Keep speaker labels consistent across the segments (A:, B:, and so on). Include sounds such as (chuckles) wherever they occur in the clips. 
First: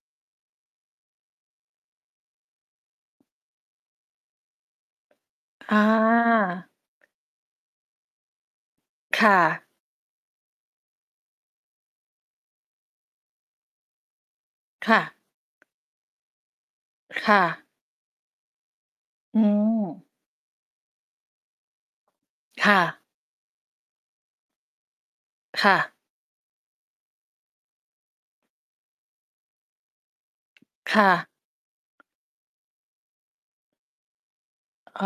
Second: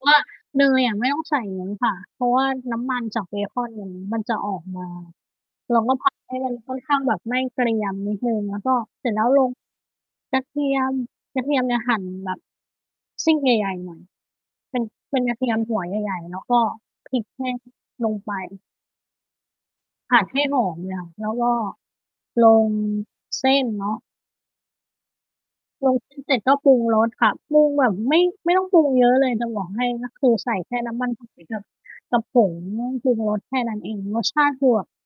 A: เพราะว่า เนยอะไม่ต้องใส่เยอะค่ะ เพราะว่าน้ำมันจากเบคอนมัน มันจะออกมา เร
B: อ
A: า
B: า
A: ก็ทำให้มันค่อนข้างแบบไหม้เกรียมนิดหนึ่ง แล้วก็เสร็จแล
B: ค
A: ้ว
B: ่
A: ลง
B: ะ
A: กระเทียม กระเทียมเนี่ยหั่นแบบ ซีกใหญ่ ๆ หน่อย เป็น
B: ค่ะ
A: เป็นกระเทียมหัวใหญ่ ๆ แล้วก็ พริก
B: ค่
A: แห้ง
B: ะ
A: ลงไป
B: อืม
A: ผัดให้หอมเลยค่ะ แล้วก็ล
B: ค
A: ง
B: ่ะ
A: เส้นเนาะ
B: ค่
A: ล
B: ะ
A: ง เส้น เสร็จก็ปรุงรสค่ะ ปรุงแบบไม่ ไม่ต้องปรุงเยอะเลยจะบอกให้ ก็คือใส่แค่น
B: ค
A: ้ำม
B: ่
A: ัน
B: ะ
A: หอยกับ กับผงปรุงรสแค่นั้นเอง รสชาติคือแบบ
B: อ๋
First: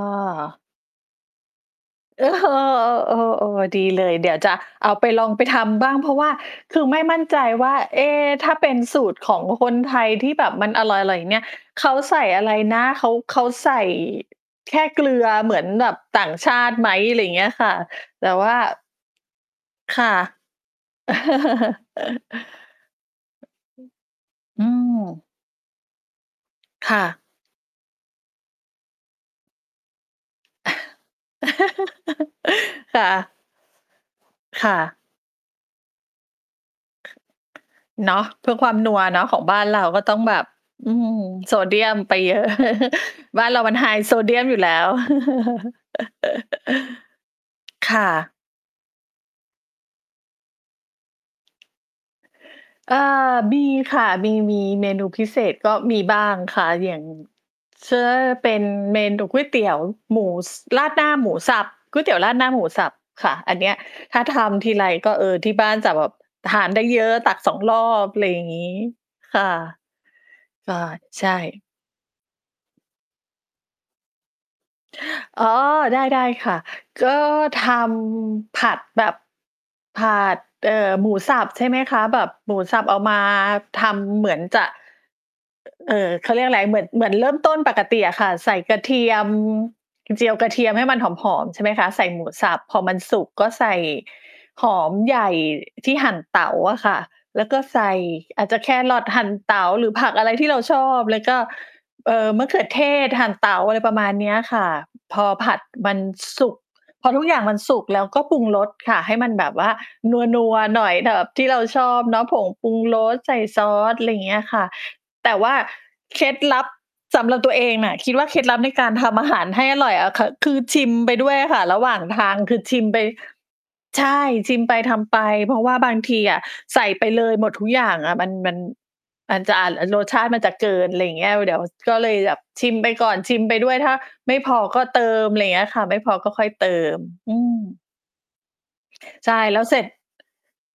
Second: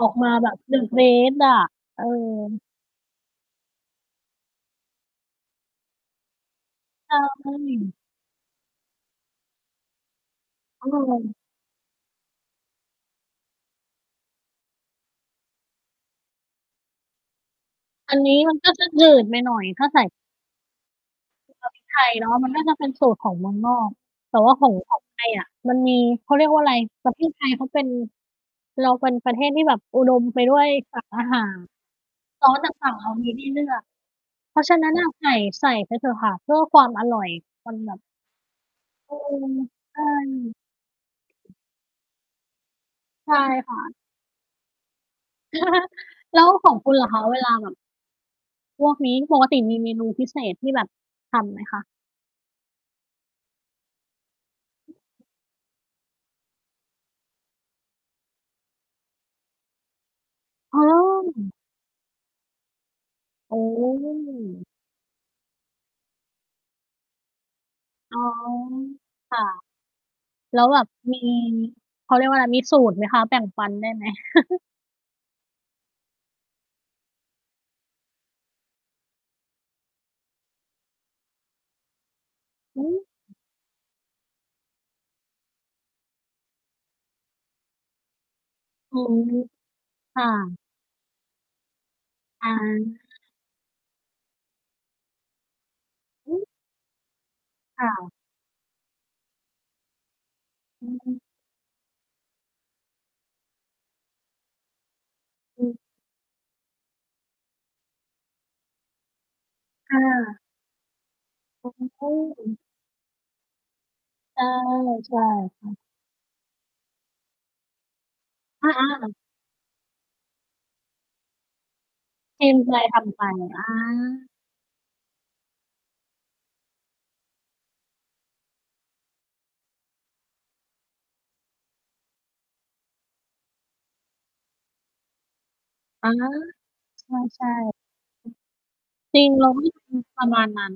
A: ออกมาแบบ the best อะ เออ
B: (chuckles) เออ ๆ ๆ ดีเลย เดี๋ยวจะเอาไปลองไปทำบ้าง เพราะว่าคือไม่
A: ใ
B: ม
A: ช
B: ั่นใจว่า
A: ่
B: เอ๊ ถ้าเป็นสูตรของคนไทยที่แบบมันอ
A: เ
B: ร่อย ๆ อย่าง
A: ออ
B: เงี้ย เขาใส่อะไรนะ เขา เขาใส่ แค่เกลือเหมือนแบบต่างชาติไหม อะไรอย่างเงี้ยค่ะ
A: อัน
B: แต่
A: นี้
B: ว่
A: มั
B: า
A: นก็จะหนืดไปหน่อย ถ้า
B: ค
A: ใส่
B: ่ะ
A: (unintelligible) พริกไทย
B: (chuckles)
A: เนาะ มันน่าจะเป็นสูตรของเมืองนอก แต่ว่า
B: อ
A: ข
B: ื
A: อง ของไท
B: ม
A: ยอะ มันมี เขาเรียกว่าอะไร
B: ค่ะ
A: ประเทศไทยเขาเป็น เราเป็นประเทศที่แบบอุดมไปด้วยสารอาหาร ซอสจาก
B: (giggles)
A: ฝั่ง
B: ค่
A: เรามี
B: ะ
A: ให้เลือก เพรา
B: ค
A: ะ
B: ่
A: ฉะนั้
B: ะ
A: น อะ ใส่ ๆ ไปเถอะค่ะ เพื่อความอร่อยมันแบบ
B: เนาะ เพื่อความนัว
A: อื
B: เนาะ ของ
A: ม
B: บ้านเรา
A: ใช
B: ก็
A: ่
B: ต้องแบบ อืม โซเดียมไปเยอะ
A: ใช
B: (chuckles)
A: ่
B: บ้านเรา
A: ค
B: มั
A: ่
B: นไฮ
A: ะ
B: โซเดียมอยู่แล้ว
A: (chuckles) แล้วของคุณล่ะคะเวลา
B: (chuckles)
A: แบบ
B: ค่ะ
A: พวกนี้ ปกติมีเมนูพิเศษที่แบบทำไหมคะ?
B: เอ่อ มี ค่ะ มี ๆ เมนูพิเศษ ก็มีบ้างค่ะ อย่าง เช่น เป็นเมนูก๋วยเตี๋ยวหมู ส
A: อ
B: ร
A: ้อ
B: าดหน้าหมูสับ ก๋วยเตี๋ยวราดหน้าหมูสับค่ะ
A: โ
B: อ
A: อ
B: ั
A: ้
B: นเนี้ย
A: โ
B: ถ้าท
A: ฮ
B: ำทีไรก็ เออ ที่บ้านจะแบบทานได้เยอะ ตัก 2 รอบ
A: อ
B: อ
A: ๋
B: ะ
A: อ
B: ไรอย่างงี้
A: ค
B: ค
A: ่ะ
B: ่ะ
A: แล้ว
B: ก็
A: แบบมี
B: ใช่
A: เขาเรียกว่าอะไร มีสูตรไหมคะ แบ่งปันได้ไหม? (chuckles)
B: อ๋อ ได้ ๆ ค่ะ ก็ทำผัดแบบ ผัด เอ่อ หมูสับ ใช่ไหมคะ แบบหมูส
A: อ
B: ั
A: ื
B: บเอามา
A: ม
B: ทำเหมือนจะ อ เอ่อ เขาเรียกอะไร เหมือน เหมือนเริ่มต้นปกติอะค่ะ ใส่กระเท
A: อื
B: ียม
A: ม ค
B: เจ
A: ่
B: ียวกระ
A: ะ
B: เทียมให้มันหอม ๆ ใช่ไหมคะ ใส่หมู
A: อ
B: ส
A: า
B: ับ พอมันสุกก็ใส่หอมใหญ่ที่หั่น
A: อื
B: เต
A: อ
B: ๋าอะค่ะ แล้วก็ใส
A: ค่
B: ่
A: ะ
B: อาจจะแครอทหั่นเต๋าหรือผักอะไรที่เราช
A: อ
B: อบ
A: ื
B: แ
A: ม
B: ล้วก็ เอ่อ มะเขือเทศหั่นเต๋า อะไรประมาณเนี้ยค่ะ พอผัด
A: อือ
B: มันสุก พอทุกอย่างมันสุก แล้วก็ปรุงรสค่ะ ให้มันแบบว่า
A: ค่ะ
B: นัว ๆ หน่อยแบบที่เราชอบ
A: อ๋
B: เนาะ ผง
A: อ
B: ปรุงรสใส่ซอส อะไรอย่างเงี
A: ใ
B: ้
A: ช
B: ย
A: ่
B: ค่ะ
A: ใช่
B: แต่ว่า
A: ค่ะ
B: เคล็ดลับ สำหรับตัวเองอะ คิดว่า เคล็ดลับ
A: อ
B: ในการท
A: า ๆ
B: ำอาหารให้อร่อยอะค่ะ คือชิมไปด้วยอะค่ะ ระหว่างทาง
A: กิ
B: ค
A: น
B: ือ
A: ไป
B: ชิม
A: ท
B: ไป
A: ำไป อา
B: ใช่ ชิมไปทำไป เพราะว่าบางทีอะใส่ไปเลยหมดทุกอย่างอะ มัน มัน มันจะอาจ อ่า รสชาติมันจะเกิน อะไรอย่างเงี้ย เดี๋ยวก็เลยแบบชิมไปก่อน ชิมไปด้วย ถ้าไม่พอก็เติม อะไรอย่างเงี้ยค่ะ ไม่
A: อ
B: พ
A: า
B: อก็ค่อยเติม อื
A: ใช่
B: ม
A: ๆ อือ จริ
B: ใ
A: ง
B: ช่
A: เรา
B: แล
A: ก
B: ้
A: ็
B: วเสร็จ
A: ทำประมาณนั้น